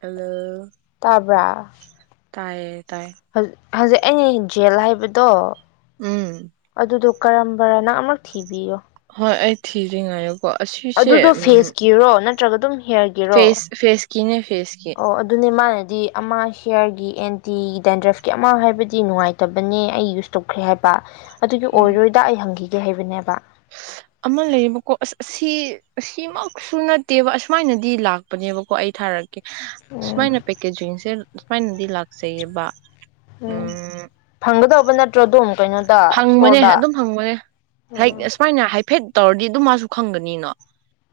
hello ꯇꯥꯕ꯭ꯔꯥ ꯇꯥꯏꯌꯦ ꯇꯥꯏ ꯍꯧꯖꯤꯛ ꯑꯩꯅ ꯖꯦꯜ ꯍꯥꯏꯕꯗꯣ ꯎꯝ ꯑꯗꯨꯗꯣ ꯀꯔꯝꯕꯔꯥ ꯅꯪ ꯑꯃꯔꯛ ꯊꯤꯕꯤꯌꯣ ꯍꯣꯏ ꯑꯩ ꯊꯤꯔꯤ ꯉꯥꯏꯌꯨ ꯑꯗꯨꯗꯣ ꯐꯦꯁꯀꯤꯔꯣ ꯅꯠ ꯅꯠꯇ꯭ꯔꯒ ꯑꯗꯨꯝ ꯍꯦꯔꯒꯦꯔꯣ ꯐꯦꯁ ꯐꯦꯁꯀꯤꯅꯦ ꯐꯦꯁꯀꯤ ꯑꯣ ꯑꯗꯨꯅꯦ ꯃꯥꯅꯗꯤ ꯑꯃ ꯍꯤꯌꯔꯒꯤ ꯑꯦꯟꯇꯤ ꯗꯦꯟꯗ꯭ꯔꯐꯀꯤ ꯑꯃ ꯍꯥꯏꯕꯗꯤ ꯅꯨꯡꯉꯥꯏꯇꯕꯅꯦ ꯑꯩ ꯌꯨꯁ ꯇꯧꯈ꯭ꯔꯦ ꯍꯥꯏꯕ ꯑꯗꯨꯗꯤ ꯎꯝ ꯑꯣꯏꯔꯣꯏꯗ ꯑꯩ ꯍꯪꯈꯤ ꯒꯦ ꯍꯥꯏꯕꯅꯦꯕ ꯑꯃ ꯂꯩꯌꯦꯕꯀꯣ ꯑꯁ ꯑꯁꯤ ꯁꯤꯃꯛꯁꯨ ꯅꯠꯇꯦꯕ ꯑꯁꯨꯃꯥꯏꯅꯗꯤ ꯂꯥꯛꯄꯅꯦꯕꯀꯣ ꯑꯩ ꯊꯥꯔꯛ ꯎꯝ ꯁꯨꯃꯥꯏꯅ ꯄꯦꯛꯀꯦꯖꯤꯡꯁꯦ ꯁꯨꯃꯥꯏꯅꯗꯤ ꯂꯥꯛꯆꯩꯌꯦꯕ ꯎꯝ ꯐꯪꯒꯗꯧꯕ ꯅꯠꯇ꯭ꯔꯣ ꯑꯗꯨꯝ ꯀꯩꯅꯣꯗ ꯐꯪꯕꯅꯦ ꯏꯁꯇꯣꯔꯗ ꯑꯗꯨꯝ ꯐꯪꯕꯅꯦ ꯎꯝ ꯑꯁꯨꯃꯥꯏꯅ ꯍꯥꯏꯐꯦꯠ ꯇꯧꯔꯗꯤ ꯑꯗꯨꯝ ꯃꯥꯁꯨ ꯈꯪꯒꯅꯤꯅ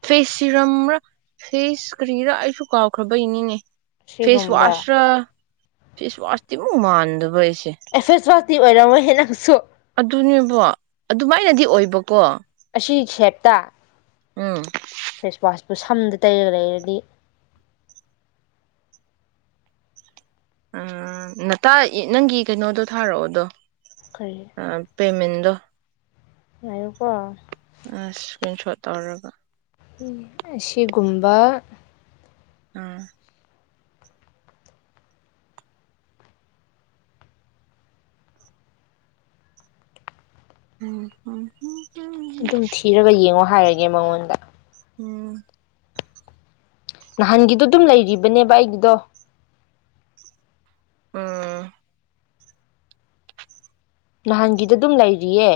ꯐꯦꯁ ꯁꯤꯔꯝꯔ ꯐꯦꯁ ꯀ꯭ꯔꯤꯔ ꯑꯩꯁꯨ ꯀꯥꯎꯈ꯭ꯔꯥꯕꯩꯅꯤꯅꯦ ꯐꯦꯁ ꯁꯤꯒꯨꯝꯕ ꯋꯥꯁ ꯔ ꯐꯦꯁꯋꯥꯁ ꯇꯤꯃꯨꯛꯃꯥꯟꯗꯕ ꯑꯦ ꯐꯦꯁ ꯋꯥꯁ ꯇꯤ ꯑꯣꯏꯔꯝꯃꯣꯏ ꯍꯦ ꯅꯪꯁꯨ ꯑꯗꯨꯅꯦꯕ ꯑꯗꯨꯃꯥꯏꯅꯗꯤ ꯑꯣꯏꯕꯀꯣ ꯑꯁꯤ ꯁꯦꯞꯇꯥ ꯎꯝ ꯐꯦꯁꯋꯥꯁꯄꯨ ꯁꯝꯗ ꯇꯩꯔ ꯂꯩꯔꯗꯤ ꯑ ꯅꯇꯥ ꯅꯪꯒꯤ ꯀꯩꯅꯣꯗꯣ ꯊꯥꯔꯛꯑꯣꯗꯣ ꯀꯔꯤ ꯑ ꯄꯦꯃꯦꯟ ꯗꯣ ꯉꯥꯏꯌꯨꯀꯣ ꯑꯥ ꯁ꯭ꯀꯤꯟ ꯁꯣꯠ ꯇꯧꯔꯒ ꯑꯁꯤꯒꯨꯝꯕ ꯑꯥ ꯎꯝ ꯎꯝ ꯃꯤ ꯃꯉꯣꯟꯗ ꯎꯝ ꯅꯍꯥꯟꯒꯤꯗꯣ ꯑꯗꯨꯝ ꯂꯩꯔꯤꯕꯅꯦꯕ ꯑꯩꯒꯤꯗꯣ ꯑꯝ ꯅꯍꯥꯟꯒꯤꯗꯣ ꯑꯗꯨꯝ ꯂꯩꯔꯤꯌꯦ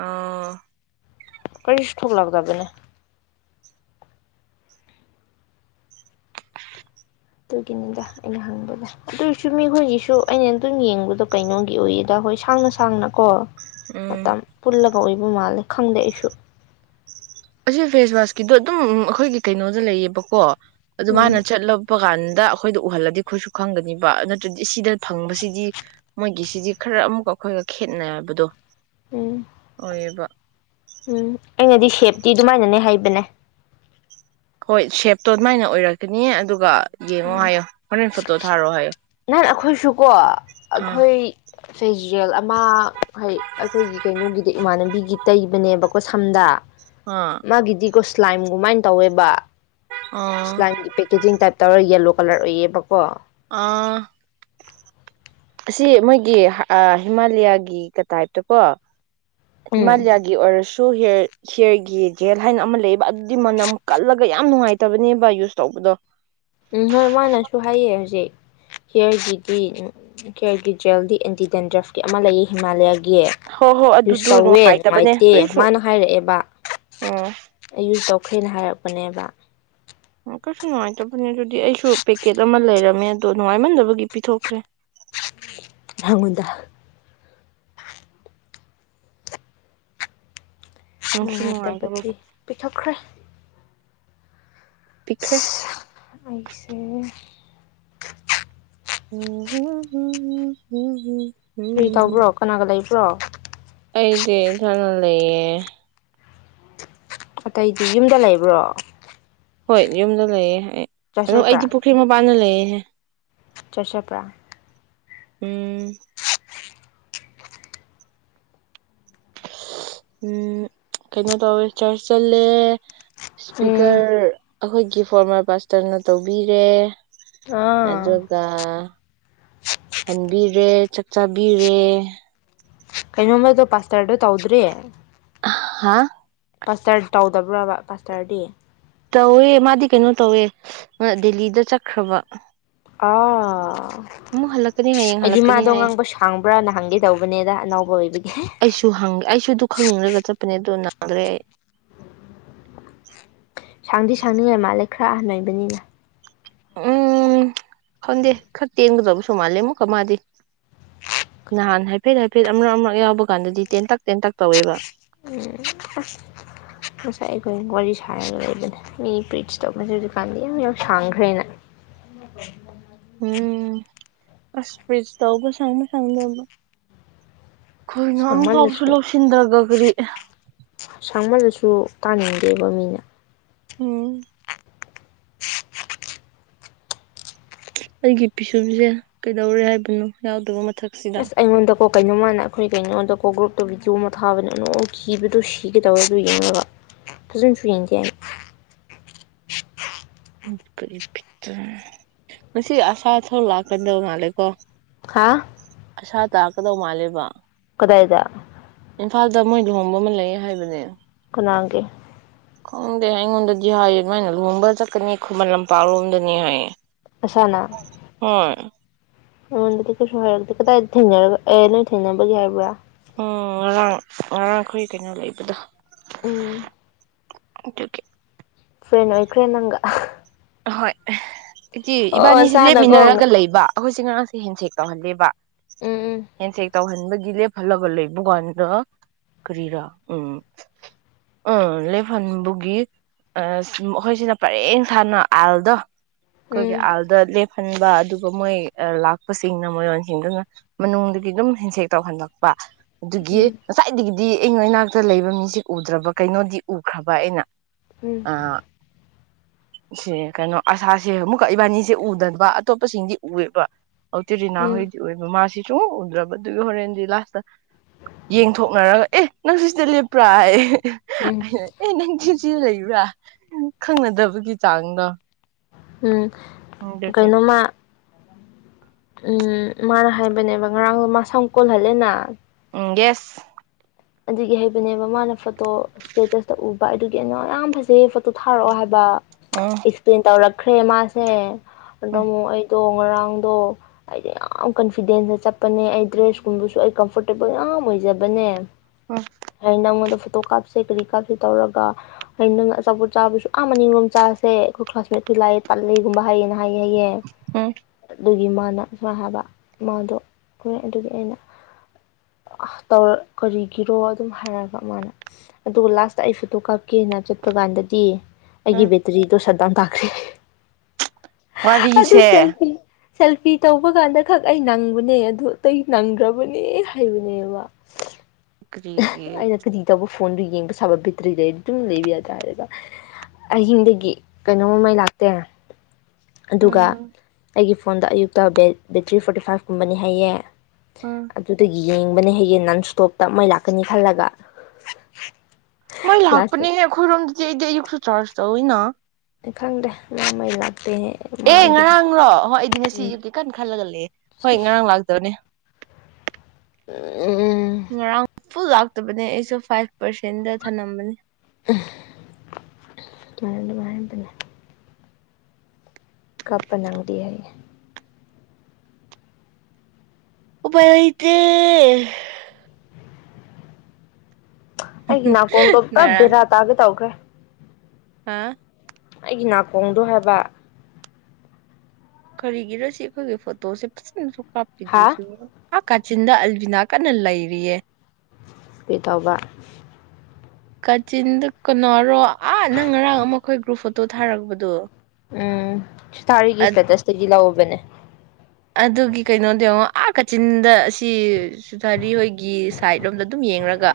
ꯑꯣ ꯀꯔꯤꯁꯨ ꯊꯣꯛ ꯂꯛꯇꯕꯅꯦ ꯑꯗꯨꯒꯤꯅꯤꯗ ꯑꯩꯅ ꯍꯪꯕꯗꯣ ꯑꯗꯨꯏꯁꯨ ꯃꯤꯈꯣꯏꯒꯤꯁꯨ ꯑꯩꯅ ꯑꯗꯨꯝ ꯌꯦꯡꯕꯗꯣ ꯀꯩꯅꯣꯒꯤ ꯑꯣꯏꯌꯦꯗ ꯍꯣꯏ ꯁꯥꯡꯅ ꯁꯥꯡꯅ ꯀꯣ ꯎꯝ ꯃꯇꯝ ꯄꯨꯜꯂ ꯇꯧꯏꯕ ꯃꯥꯜꯂꯦ ꯈꯪꯗꯦ ꯑꯩꯁꯨ ꯑꯁꯤ ꯐꯦꯁꯋꯥꯁꯀꯤꯗꯣ ꯑꯗꯨꯝ ꯑꯩꯈꯣꯏꯒꯤ ꯀꯩꯅꯣꯗ ꯂꯩꯌꯦꯕꯀꯣ ꯑꯗꯨ ꯎꯝ ꯃꯥꯅ ꯆꯠꯂꯛꯄ ꯀꯥꯟ ꯗ ꯑꯩꯈꯣꯏꯗ ꯎꯍꯜꯂꯗꯤ ꯑꯩꯈꯣꯏꯁꯨ ꯈꯪꯒꯅꯤꯕ ꯅꯠꯇ꯭ꯔꯗꯤ ꯁꯤꯗ ꯐꯪꯕꯁꯤꯗꯤ ꯃꯣꯏ ꯁꯤꯗꯤ ꯈꯔ ꯑꯃꯨꯛꯀ ꯑꯩꯈꯣꯏꯒ ꯈꯦꯠꯅꯕꯗꯣ ꯎꯝ ꯑꯣꯏꯌꯦꯕ ꯎꯝ ꯑꯩꯅꯗꯤ ꯁꯦꯞꯇꯤ ꯑꯗꯨꯃꯥꯏꯅꯅꯦ ꯍꯥꯏꯕꯅꯦ ꯍꯣꯏ ꯁꯦꯞꯇꯣ ꯑꯗꯨꯃꯥꯏꯅ ꯑꯣꯏꯔꯛꯀꯅꯤ ꯑꯗꯨꯒ ꯌꯦꯡꯉꯣ ꯎꯝ ꯍꯥꯏꯌꯣ ꯍꯣꯔꯦꯟ ꯐꯣꯇꯣ ꯊꯥꯔꯛꯑꯣ ꯍꯥꯏꯌꯣ ꯁꯨꯀꯣ ꯑꯥ ꯑꯩꯈꯣꯏ ꯐꯦꯖꯋꯦꯜ ꯑꯃ ꯍꯥꯏ ꯑꯩꯈꯣꯏꯒꯤ ꯀꯩꯅꯣꯒꯤꯗꯤ ꯏꯃꯥꯟꯅꯕꯤꯒꯤ ꯇꯩꯕꯅꯦꯕꯀꯣ ꯁꯝꯗꯥ ꯑꯥ ꯃꯥꯒꯤꯗꯤ ꯀꯣꯁ ꯁ꯭ꯂꯥꯏꯝ ꯒꯨꯃꯥꯢ ꯇꯧꯋꯦꯕ ꯑꯥ ꯁ꯭ꯂꯥꯏꯝꯒꯤ ꯄꯦꯀꯦꯖꯤꯡ ꯇꯥꯏꯞ ꯇꯧꯔ ꯌꯦꯜꯂꯣ ꯀꯂꯔ ꯑꯣꯏꯌꯦꯕꯀꯣ ꯑꯥ ꯑꯁꯤ ꯃꯣꯏꯒꯤ ꯍꯤꯃꯥꯂꯌꯥꯒꯤ ꯀ ꯇꯥꯏꯞꯇꯀꯣ ꯎꯝ ꯍꯤꯃꯥꯂꯌꯥꯒꯤ ꯑꯣꯏꯔꯁꯨ ꯁꯨ ꯍꯤꯌꯔ ꯍꯦꯌꯔꯒꯤ ꯖꯦꯜ ꯍꯥꯏꯅ ꯑꯃ ꯂꯩꯑꯕ ꯑꯗꯨꯗꯤ ꯃꯅꯝ ꯀꯜꯂꯒ ꯌꯥꯝ ꯅꯨꯡꯉꯥꯏꯇꯕꯅꯦꯕ ꯌꯨꯁ ꯇꯧꯕꯗꯣ ꯎꯝ ꯍꯣꯏ ꯃꯥꯅꯁꯨ ꯍꯥꯏꯑ ꯍꯧꯖꯤꯛ ꯍꯤꯌꯔꯒꯤꯗꯤ ꯍꯦꯌꯔꯒꯤ ꯖꯦꯜꯗꯤ ꯑꯦꯟꯇꯤꯗꯦꯟꯗ꯭ꯔꯐꯀꯤ ꯑꯃ ꯂꯩꯌꯦ ꯍꯤꯃꯥꯂꯌꯥꯒꯤ ꯍꯣꯏ ꯍꯣꯏ ꯌꯨꯁ ꯑꯗꯨꯗꯣ ꯇꯧꯋꯦ ꯅꯨꯡꯉꯥꯏꯇꯕꯅꯦ ꯅꯨꯡꯉꯥꯏꯇꯦ ꯀꯔꯤꯁꯨ ꯃꯥꯅ ꯍꯥꯏꯔꯛꯑꯦꯕ ꯎꯝ ꯑꯩ ꯁꯨ ꯇꯧ ꯑꯩꯈꯣꯏꯅ ꯍꯥꯏꯔꯛꯄꯅꯦꯕ ꯀꯩꯁꯨ ꯅꯨꯡꯉꯥꯏꯇꯕꯅꯦ ꯑꯗꯨꯗꯤ ꯑꯩꯁꯨ ꯄꯦꯀꯦꯠ ꯑꯃ ꯂꯩꯔꯝꯃꯦ ꯑꯗꯨ ꯅꯨꯡꯉꯥꯏꯃꯟꯗꯕꯒꯤ ꯄꯤꯊꯣꯛꯈ꯭ꯔꯦ ꯍꯪꯉꯨꯗ ꯅꯨꯡꯁꯨ ꯅꯨꯡꯉꯥꯏꯇꯕꯗꯤ ꯅꯨꯡꯉꯥꯏꯇꯕꯕꯨ ꯄꯤꯊꯣꯛꯈ꯭ꯔꯦ ꯄꯤꯛꯈ꯭ꯔꯦ ꯁꯤ ꯑꯩꯁꯦ ꯎ [unintelligible] ꯀꯔꯤ ꯇꯧꯕ꯭ꯔꯣ ꯀꯅꯥꯒ ꯂꯩꯕ꯭ꯔꯣ ꯄ꯭ꯔꯣ ꯑꯩꯗꯤ ꯏꯊꯟ ꯂꯩꯌꯦ ꯑꯇꯩꯗꯤ ꯌꯨꯝꯗ ꯂꯩꯕ꯭ꯔꯣ ꯍꯣꯏ ꯌꯨꯝꯗ ꯂꯩꯌꯦ ꯑꯩ ꯆꯔꯆ ꯑꯗꯣ ꯑꯩꯗꯤ ꯄꯨꯈ꯭ꯔꯤ ꯃꯄꯥꯟꯅ ꯂꯩꯌꯦ ꯑꯦ ꯑꯦ ꯆꯆꯄ꯭ꯔꯥ ꯎꯝ ꯎꯝ ꯀꯩꯅꯣ ꯇꯧꯋꯦ ꯆꯔꯆ ꯆꯠꯂꯦ ꯎꯝ ꯏꯁꯄꯤꯀꯔ ꯑꯩꯈꯣꯏꯒꯤ ꯐꯣꯔꯃꯔ ꯄꯥꯁꯇꯔꯅ ꯇꯧꯕꯤꯔꯦ ꯑꯥ ꯑꯗꯨꯒ ꯍꯟꯕꯤꯔꯦ ꯆꯥꯛ ꯆꯥꯕꯤꯔꯦ ꯀꯩꯅꯣꯝꯃꯗꯣ ꯄꯥꯁꯇꯔꯗꯣ ꯇꯧꯗ꯭ꯔꯤ ꯍꯥꯥ ꯄꯥꯁꯇꯔ ꯇꯧꯗꯕ꯭ꯔꯥꯕ ꯄꯥꯁꯇꯔꯗꯤ ꯇꯧꯋꯦ ꯃꯥꯗꯤ ꯀꯩꯅꯣ ꯇꯧꯋꯦ ꯗꯦꯜꯂꯤꯗ ꯆꯠꯈ꯭ꯔꯕ ꯑꯥ ꯑꯃꯨꯛ ꯍꯜꯂꯛꯀꯅꯤ ꯍꯌꯦꯡ ꯑꯩꯗꯤ ꯍꯜꯂꯛꯀꯅꯤ ꯃꯥꯗꯣ ꯍꯥꯏ ꯉꯥꯡꯕ ꯁꯥꯡꯕꯔꯥꯅ ꯍꯪꯒꯦ ꯇꯧꯕꯅꯦꯗ ꯑꯅꯧ [unintelligible] ꯑꯩꯁꯨ ꯍꯪꯉ ꯑꯩꯁꯨ ꯑꯗꯨ ꯈꯪꯅꯤꯡꯂꯒ ꯆꯠ ꯄꯅꯦ ꯑꯗꯨ ꯅꯣꯗ꯭ꯔꯦ ꯑꯩ ꯁꯥꯡꯗꯤ ꯁꯥꯡꯅꯤꯡꯉꯥꯏ ꯃꯥꯜꯂꯦ ꯈꯔ ꯑꯍꯟ ꯑꯣꯏꯕꯅꯤꯗ ꯎꯝ ꯈꯪꯗꯦ ꯈꯔ ꯇꯦꯟꯒꯗꯕꯁꯨ ꯃꯥꯜꯂꯦ ꯑꯃꯨꯛꯀ ꯃꯥꯗꯤ ꯅꯍꯥꯟ ꯍꯥꯏꯐꯦꯠ ꯍꯥꯏꯐꯦꯠ ꯑꯃ ꯑꯃꯛ ꯌꯥꯎꯕ ꯀꯥꯟꯗꯗꯤ ꯇꯦꯟꯇꯛ ꯇꯦꯟꯇꯛ ꯇꯧꯋꯦꯕ ꯎꯝ ꯑꯁ ꯉꯁꯥꯏ ꯑꯩꯈꯣꯏ ꯋꯥꯔꯤ ꯁꯥꯔꯒ ꯂꯩꯕꯅꯦ ꯃꯤ ꯄ꯭ꯔꯤꯁ ꯇꯧꯕꯁꯦ ꯍꯧꯖꯤꯛꯀꯥꯟꯗꯤ ꯌꯥꯝ ꯌꯥꯝ ꯁꯥꯡꯈ꯭ꯔꯦꯅ ꯎꯝ ꯑꯁ [unintelligible] ꯑꯩꯈꯣꯏ ꯉꯝ ꯐꯥꯎꯕꯁꯨ ꯁꯥꯡꯃꯜꯂꯁꯨ ꯂꯧꯁꯤꯟꯗꯕ ꯒꯔꯤ ꯁꯨ ꯇꯥꯅꯤꯡꯗꯦꯕ ꯃꯤꯅ ꯎꯝ ꯑꯩꯒꯤ ꯄꯤꯁꯨꯝꯁꯦ ꯀꯩꯗꯧꯔꯦ ꯍꯥꯏꯕꯅꯣ ꯌꯥꯎꯗꯕ ꯃꯊꯛꯁꯤꯗ ꯑꯁ ꯑꯩꯉꯣꯟꯗꯀꯣ ꯀꯩꯅꯣꯝ ꯃꯥꯟꯅ ꯑꯩꯈꯣꯏ ꯀꯩꯅꯣꯗ ꯀꯣ ꯒ꯭ꯔꯨꯞꯇ ꯚꯤꯗꯤꯑꯣ ꯑꯃ ꯊꯥꯕꯅꯦ ꯅꯣꯛꯈꯤꯕꯗꯣ ꯁꯤꯒꯦꯇꯧꯋꯦ ꯑꯗꯨ ꯌꯦꯡꯉꯒ ꯐꯖꯅꯁꯨ ꯌꯦꯡꯗꯦ ꯑꯩ ꯀꯔꯤ ꯕꯤꯠꯇ ꯉꯁꯤ ꯑꯍꯥ ꯊꯣꯔ ꯂꯥꯛꯀꯗꯧ ꯃꯥꯜꯂꯦꯀꯣ ꯍꯥꯥ ꯑꯁꯥ ꯇꯥꯛꯀꯗꯧ ꯃꯥꯂꯦꯕ ꯀꯗꯥꯏꯗ ꯏꯝꯐꯥꯜꯗ ꯃꯣꯏ ꯂꯨꯍꯣꯡꯕ ꯑꯃ ꯂꯩ ꯍꯥꯏꯕꯅꯦ ꯀꯅꯥꯒꯤ ꯈꯪꯗꯦ ꯑꯩꯉꯣꯟꯗꯗꯤ ꯍꯥꯢꯌꯦ ꯑꯗꯨꯃꯥꯏꯅ ꯂꯨꯍꯣꯡꯕ ꯆꯠ ꯆꯠꯀꯅꯤ ꯈꯨꯃꯟ ꯂꯝꯄꯥꯛꯔꯣꯝꯗꯅꯤ ꯑꯁꯥꯅ ꯍꯣꯏ ꯑꯩꯉꯣꯟꯗꯗꯤ ꯀꯩꯁꯨ ꯍꯥꯏꯔꯝꯗꯦ ꯀꯗꯥꯏ ꯊꯦꯡꯅꯔꯒ ꯑꯦ ꯅꯣꯏ ꯊꯦꯡꯅꯕꯒꯤ ꯍꯥꯏꯕ꯭ꯔꯥ ꯎꯝ ꯉꯔꯥꯡ ꯉꯔꯥꯡꯑꯩꯈꯣꯏ ꯀꯩꯅꯣ ꯂꯩꯕꯗꯣ ꯎꯝ ꯑꯗꯨꯒꯤ ꯐ꯭ꯔꯦꯟ ꯑꯣꯏꯈ꯭ꯔꯦ ꯅꯪꯒ ꯍꯣꯏ ꯏꯆꯦ ꯑꯣ ꯏꯕꯥꯅꯤꯁꯦ ꯅꯁꯥꯅꯀꯣ ꯂꯦꯞꯃꯤꯟꯅꯔꯒ ꯂꯩꯕ ꯑꯩꯈꯣꯏꯁꯦ ꯉꯥꯔꯥꯡꯁꯦ ꯍꯦꯟꯁꯦꯛ ꯇꯧꯍꯟꯗꯦꯕ ꯎꯝ ꯍꯦꯟꯁꯦꯛ ꯇꯧꯍꯟꯕꯒꯤ ꯂꯦꯞꯍꯜꯂꯒ ꯂꯩꯕ ꯀꯥꯟꯗ ꯀꯔꯤꯔ ꯎꯝ ꯎꯝ ꯂꯦꯞꯍꯟꯕꯒꯤ ꯑ ꯁꯨꯝ ꯑꯈꯣꯏꯁꯤꯅ ꯄꯔꯦꯡ ꯁꯥꯥꯅ ꯑꯥꯜꯗꯣ ꯑꯩꯈꯣꯏꯒꯤ ꯎꯝ ꯑꯥꯜꯗ ꯂꯦꯞꯍꯟꯕ ꯑꯗꯨꯒ ꯃꯣꯏ ꯂꯥꯛꯄꯁꯤꯡꯅ ꯃꯣꯏꯌꯣꯟꯁꯤꯡꯗꯨꯅ ꯃꯅꯨꯡꯗꯒꯤꯗꯨꯒꯤ ꯑꯗꯨꯝ ꯍꯦꯟꯁꯦꯛ ꯇꯧꯍꯜꯂꯛꯄ ꯑꯗꯨꯒꯤ ꯎꯝ ꯉꯁꯥꯏꯗꯒꯤꯗꯤ ꯑꯩꯩꯅ ꯏꯅꯥꯛꯇ ꯂꯩꯕ ꯃꯤꯁꯦ ꯎꯗ꯭ꯔꯕ ꯀꯩꯅꯣꯗꯤ ꯎꯈ꯭ꯔꯕ ꯑꯩꯅ ꯎꯝ ꯑ ꯁꯦ ꯀꯩꯅꯣ ꯑꯁꯥꯁꯦ ꯑꯃꯨꯛꯀ ꯏꯕꯥꯅꯤꯁꯦ ꯎꯗꯕ ꯑꯇꯣꯞꯄꯁꯤꯡꯗꯤ ꯎꯌꯦꯕ ꯎꯝ ꯎꯝ [unintelligible] ꯁꯨꯛꯎ ꯎꯗ꯭ꯔꯕꯗꯨ ꯌꯦꯡꯊꯣꯛꯅꯔ ꯍꯣꯔꯦꯟꯗꯤ ꯂꯥꯁꯇ ꯌꯦꯡꯊꯣꯛꯅꯔꯒ ꯑꯦ ꯅꯪ ꯁꯤꯇ ꯂꯦꯞꯄ꯭ꯔꯥ ꯑꯦ ꯎꯝ [unintelligible] ꯏꯖꯤꯛ ꯖꯤꯛ ꯑ ꯂꯩꯕꯔꯥ ꯈꯪꯅꯗꯕꯒꯤ ꯆꯥꯡꯗꯣ ꯎꯝ ꯑꯗꯨꯒꯤ ꯀꯩꯅꯣꯃ ꯎꯝ ꯃꯥꯅ ꯍꯥꯏꯕꯅꯦꯕ ꯉꯔꯥꯡꯗꯣ ꯃꯥ ꯁꯝ ꯀꯣꯜꯍꯜꯂꯦꯅ ꯎꯝ ꯌꯦꯁ ꯑꯗꯨꯒꯤ ꯍꯥꯏꯕꯅꯦꯕ ꯃꯥꯅ ꯐꯣꯇꯣ ꯁ꯭ꯇꯦꯇꯁ ꯎꯕ ꯑꯗꯨꯒꯤ ꯑꯩꯅ ꯌꯥꯝ ꯐꯖꯩꯌꯦ ꯐꯣꯇꯣ ꯊꯥꯔꯛꯑꯣ ꯍꯥꯏꯕ ꯎꯝ [unintelligible] ꯀ꯭ꯔꯦꯃꯥꯁꯦ ꯑꯗꯣ ꯎꯝ ꯃꯨꯛ ꯑꯩ ꯗꯣ ꯉꯔꯥꯡꯗꯣ ꯑꯩꯗꯤ ꯌꯥꯝ ꯀꯟꯐꯤꯗꯦꯟꯗ ꯆꯠꯄꯅꯦ ꯑꯩ ꯗ꯭ꯔꯦꯁꯀꯨꯝꯕꯁꯨ ꯑꯩ ꯀꯝꯐꯣꯔꯇꯦꯕꯜ ꯌꯥꯝ ꯑꯣꯏꯖꯕꯅꯦ ꯎꯝ ꯑꯩ ꯅꯉꯣꯟꯗ ꯐꯨꯠ ꯐꯣꯇꯣ ꯀꯥꯞꯁꯦ ꯀꯔꯤ ꯀꯥꯞꯁꯦ ꯇꯧꯔꯒ ꯑꯩ ꯅꯪ ꯑꯆꯥꯄꯣꯠ ꯆꯥꯕꯁꯨ ꯑꯥ ꯑꯅꯤꯔꯣꯝ ꯆꯥꯥꯁꯦ ꯑꯩꯈꯣꯏ ꯀ꯭ꯂꯥꯁꯃꯦꯠꯁꯨ ꯂꯥꯛꯑꯦ ꯇꯠꯂꯦꯒꯨꯝꯕ ꯍꯥꯏꯌꯦꯅ ꯍꯥꯏ ꯍꯥꯏꯌꯦ ꯎꯝ ꯑꯗꯨꯒꯤ ꯃꯥ [unintelligible] ꯀꯤꯔꯣ ꯑꯗꯨꯝ ꯍꯥꯏꯔꯒ ꯃꯥꯅ ꯑꯗꯨꯒ ꯂꯥꯁꯇ ꯑꯩ ꯐꯣꯇꯣ ꯀꯥꯞꯀꯦꯅ ꯆꯠꯄ ꯀꯥꯟꯗꯗꯤ ꯎꯝ ꯑꯩꯒꯤꯕꯦꯇꯔꯤꯗꯣ ꯁꯠ ꯗ꯭ꯥꯎꯟ ꯇꯥꯈ꯭ꯔꯦ ꯑꯗꯨ ꯋꯥꯔꯤꯁꯦ ꯁꯦꯜꯐꯤ ꯁꯦꯜꯐꯤ ꯇꯧꯕ ꯀꯥꯟꯗ ꯈꯛ ꯑꯩ ꯅꯪꯕꯅꯦ ꯑꯗꯨ ꯑꯇꯩ ꯅꯪꯗ꯭ꯔꯕꯅꯦ ꯍꯥꯏꯕꯅꯦꯕ ꯀꯔꯤꯒꯤ ꯑꯩꯅ ꯀꯔꯤ ꯇꯧꯕ ꯐꯣꯟꯗꯨ ꯌꯦꯡꯕ ꯁꯥꯕ ꯕꯦꯇ꯭ꯔꯤꯗꯩ ꯑꯗꯨꯝ ꯂꯩꯕ ꯌꯥꯇꯥꯗ ꯑꯍꯤꯡꯗꯒꯤ ꯀꯩꯅꯣꯃ ꯃꯩ ꯂꯥꯛꯇꯦ ꯑꯗꯨꯒ ꯎꯝ ꯑꯩꯒꯤ ꯐꯣꯟꯗ ꯑꯌꯨꯛꯇ ꯕꯦꯇ꯭ꯔꯤ ꯐꯣꯔꯇꯤ ꯐꯥꯏꯚ ꯀꯨꯝꯕꯅꯤ ꯍꯥꯏꯌꯦ ꯎꯝ ꯑꯗꯨꯗꯒꯤ ꯌꯦꯡꯕꯅꯦ ꯍꯌꯦ ꯅꯟ ꯁ꯭ꯇꯣꯞꯇ ꯃꯩ ꯂꯥꯛ ꯀꯅꯤ ꯈꯜꯂꯒ ꯃꯩ ꯂꯥꯁꯇ ꯂꯥꯛꯄꯅꯦꯍꯦꯛ ꯑꯩꯈꯣꯏꯔꯣꯝꯗꯗꯤ ꯑꯩꯗꯤ ꯑꯌꯨꯛꯁꯨ ꯆꯥꯔꯁ ꯇꯧꯋꯦꯅ ꯈꯪꯗꯦ ꯉꯃꯩ ꯂꯥꯛ ꯑꯦ ꯉꯔꯥꯡꯔꯣ ꯍꯣꯏ ꯑꯩꯗꯤ ꯉꯁꯤ ꯎꯝ ꯑꯌꯨꯛꯀꯤ ꯀꯟ ꯈꯜꯂꯒ ꯂꯩꯑꯦ ꯍꯣꯏ ꯉꯔꯥꯡ ꯂꯥꯛꯇꯕꯅꯦ [inaudible] ꯉꯔꯥꯡ ꯐꯨꯜ ꯂꯥꯛꯇꯕꯅꯦ ꯑꯩꯁꯨ ꯐꯥꯏꯚ ꯄꯔꯁꯦꯟꯗ ꯊꯅꯝꯕꯅꯤ [unintelligible] ꯀꯞꯄ ꯅꯪꯗꯦ ꯍꯩꯌꯦ ꯎꯄꯥꯏ ꯂꯩꯇꯦ ꯑꯩꯒꯤ ꯅꯥꯀꯣꯡꯗꯣ ꯄꯨꯔꯥ ꯉꯔꯥꯡ ꯕꯦꯔꯥ ꯇꯥꯒꯦ ꯇꯧꯈ꯭ꯔꯦ ꯍꯥ ꯑꯩꯒꯤ ꯅꯥꯀꯣꯡꯗꯣ ꯍꯥꯏꯕ ꯀꯔꯤꯒꯤꯔꯥ ꯁꯦ ꯑꯩꯈꯣꯏꯒꯤ ꯐꯣꯇꯣꯁꯦ ꯐꯖꯅꯁꯨ ꯍꯥ ꯀꯞꯄꯤꯗꯨꯁꯨ ꯑꯥ ꯀꯥꯆꯤꯟꯗ ꯑꯜꯕꯤꯅꯥ ꯀꯟꯅ ꯂꯩꯔꯤꯌꯦ ꯄꯤ ꯇꯩꯕ ꯀꯆꯤꯟꯗ ꯀꯅꯥꯔꯣ ꯑꯥ ꯅꯪ ꯉꯔꯥꯡ ꯑꯃ ꯑꯈꯣꯏ ꯒ꯭ꯔꯨꯞ ꯐꯣꯇꯣ ꯊꯥꯔꯛꯄꯗꯣ ꯑꯗ ꯕꯅꯦ ꯑꯗꯨꯒꯤ ꯀꯩꯅꯣꯗꯣ ꯌꯦꯉꯣ ꯑꯥ ꯀꯥꯆꯤꯟꯗ ꯑꯁꯤ ꯁꯨꯊꯔꯤ ꯍꯣꯏꯒꯤ ꯁꯥꯏꯠ ꯔꯣꯝꯗ ꯑꯗꯨꯝ ꯌꯦꯡꯔꯒ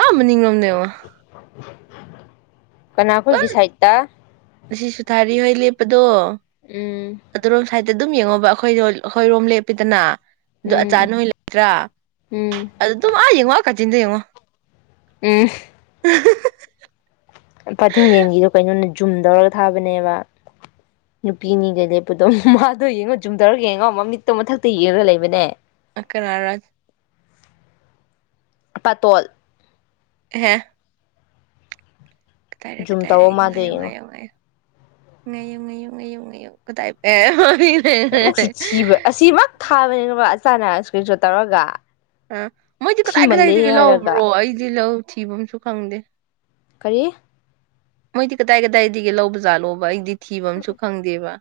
ꯑꯥ ꯃꯅꯤꯡꯔꯣꯝꯗ ꯌꯦꯉꯣ [inaudible] ꯀꯅꯥꯈꯣꯏꯒꯤ ꯁꯥꯏꯠꯇ ꯑꯁꯤꯁꯨ ꯊꯥꯔꯤ ꯅꯣꯏ ꯂꯦꯞꯄꯗꯣ ꯎꯪ ꯑꯗꯨꯔꯣꯝ ꯁꯥꯏꯗꯠꯇ ꯑꯗꯨꯝ ꯌꯦꯡꯉꯣꯕ ꯑꯈꯣꯏꯗꯣ ꯑꯈꯣꯏꯔꯣꯝ ꯂꯦꯞꯄꯤꯗꯅ ꯑꯗꯨ ꯎꯝ ꯑꯆꯥꯅꯣꯏ ꯂꯩꯇ꯭ꯔꯥ ꯎꯝ ꯑꯗꯨꯝ ꯑꯥ ꯌꯦꯡꯉꯣ ꯑꯥ ꯑꯖꯤꯟꯗ ꯌꯦꯉꯣ ꯎꯃ [unintelligible] ꯖꯨꯝꯗꯧꯔ ꯊꯥꯕꯅꯦꯕ ꯅꯨꯄꯤ ꯑꯅꯤꯗ ꯂꯦꯞꯄꯨꯗꯣ ꯃꯥꯗꯣ ꯌꯦꯡꯉꯣ ꯖꯨꯨꯝꯗꯧꯔꯒ ꯌꯦꯡꯉꯣ ꯃꯃꯤꯠꯇꯣ ꯃꯊꯛꯇ ꯌꯦꯡꯔ ꯂꯩꯕꯅꯦ [unintelligible] ꯄꯇꯣꯜ ꯑꯦꯍꯦ ꯀꯗꯥꯗꯒꯤ ꯖꯨꯝ ꯇꯧꯑꯣ ꯀꯗꯥꯏꯗꯒꯤ ꯃꯥꯗꯣ ꯉꯥꯏꯌꯨ ꯌꯦꯡꯉꯣ ꯉꯥꯏꯌꯨ ꯉꯥꯏꯌꯨ ꯉꯌꯨ ꯉꯌꯨ ꯉꯌꯨ ꯉꯌꯨ ꯀꯗꯥꯏ ꯄꯦꯃ [unintelligible] ꯊꯥꯕꯅꯤꯅꯕ ꯑꯆꯥꯥꯟꯅ ꯏꯁꯀ꯭ꯔꯤꯟꯁꯣꯠ ꯇꯧꯔꯒ ꯑ ꯃꯣꯏꯗꯤ ꯀꯦꯗꯥꯏ ꯊꯤꯃꯜꯂꯦꯍꯦ ꯀꯗꯥꯏꯗꯒꯤ ꯍꯥꯏꯔꯒ ꯂꯕ꯭ꯔꯣ ꯑꯩꯗꯤ ꯂ ꯊꯤꯕꯝꯁꯨ ꯈꯪꯗꯦ ꯀꯔꯤ ꯃꯣꯏꯗꯤ ꯀꯗꯥꯏꯒꯗꯥꯗꯤꯒ ꯂꯧꯕ ꯖꯥꯂꯣꯕ ꯑꯩꯗꯤ ꯊꯤꯕꯝꯁꯨ ꯈꯪꯗꯦꯕ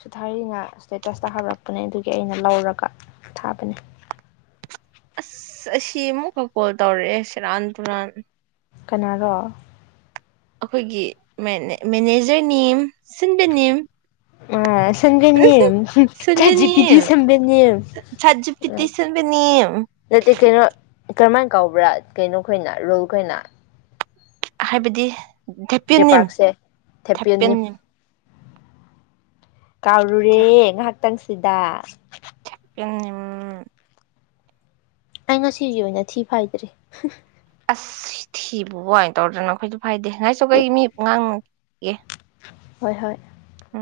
ꯁꯨꯊꯔꯤꯅ ꯏꯁꯇꯦꯇꯁꯇ ꯍꯥꯞꯔꯛꯄꯅꯦ ꯑꯗꯨꯒꯤ ꯑꯩꯅ ꯂꯧꯔꯒ ꯊꯥꯕꯅꯤ ꯑꯁ ꯑꯁꯤ ꯑꯃꯨꯛ ꯈꯛ ꯀꯣꯜ ꯇꯧꯔꯛꯑꯦ ꯁꯤꯦ ꯔꯥꯟ ꯇꯨꯔꯥꯟ ꯀꯅꯥꯔꯣ ꯑꯩꯈꯣꯏꯒꯤ ꯃꯦꯅꯦ ꯃꯦꯅꯦꯖꯔ ꯅꯤꯝ ꯁꯤꯟꯕꯅꯤꯝ [unintelligible] ꯑ ꯑꯁ [unintelligible] ꯁꯝꯒꯅꯤ ꯆꯥꯖꯤ ꯁꯟꯕꯤꯅꯤ ꯄꯤꯗꯤ ꯁꯦꯝꯟꯒꯅꯤ ꯁꯥꯠ ꯖꯤꯄꯤꯇꯤ ꯁꯟꯕꯤꯅꯤ ꯅꯠꯇꯦ ꯀꯩꯅꯣ ꯀꯔꯝꯍꯥꯏꯅ ꯀꯧꯕ꯭ꯔꯥ ꯀꯩꯅꯣ ꯈꯣꯏꯅ ꯔꯣꯜ ꯈꯣꯏꯅ ꯍꯥꯏꯕꯗꯤ ꯊꯦꯄꯤꯅꯤꯝ ꯖꯦꯄꯥꯛꯁꯦ ꯊꯦꯄꯤꯌꯟꯅꯤ ꯊꯦꯄꯤꯅꯤꯝ [unintelligible] ꯀꯥꯎꯔꯨ ꯔꯦ ꯍꯥ ꯇꯪꯁꯤꯗ [unintelligible] ꯎ [unintelligible] ꯑꯩ ꯉꯁꯤꯒꯤ ꯑꯣꯏꯅ ꯊꯤ ꯐꯥꯏꯗ꯭ꯔꯔꯤ ꯑꯁ ꯊꯤꯕꯨ ꯋꯥ ꯑꯣꯏ ꯇꯧꯗꯅ ꯑꯩꯈꯣꯏꯁꯨ ꯐꯥꯏꯗꯦ ꯉꯥꯏꯁꯨ ꯀꯩ ꯃꯤ ꯉꯥꯡꯉꯒꯦ ꯍꯣꯏ ꯍꯣꯏ ꯎ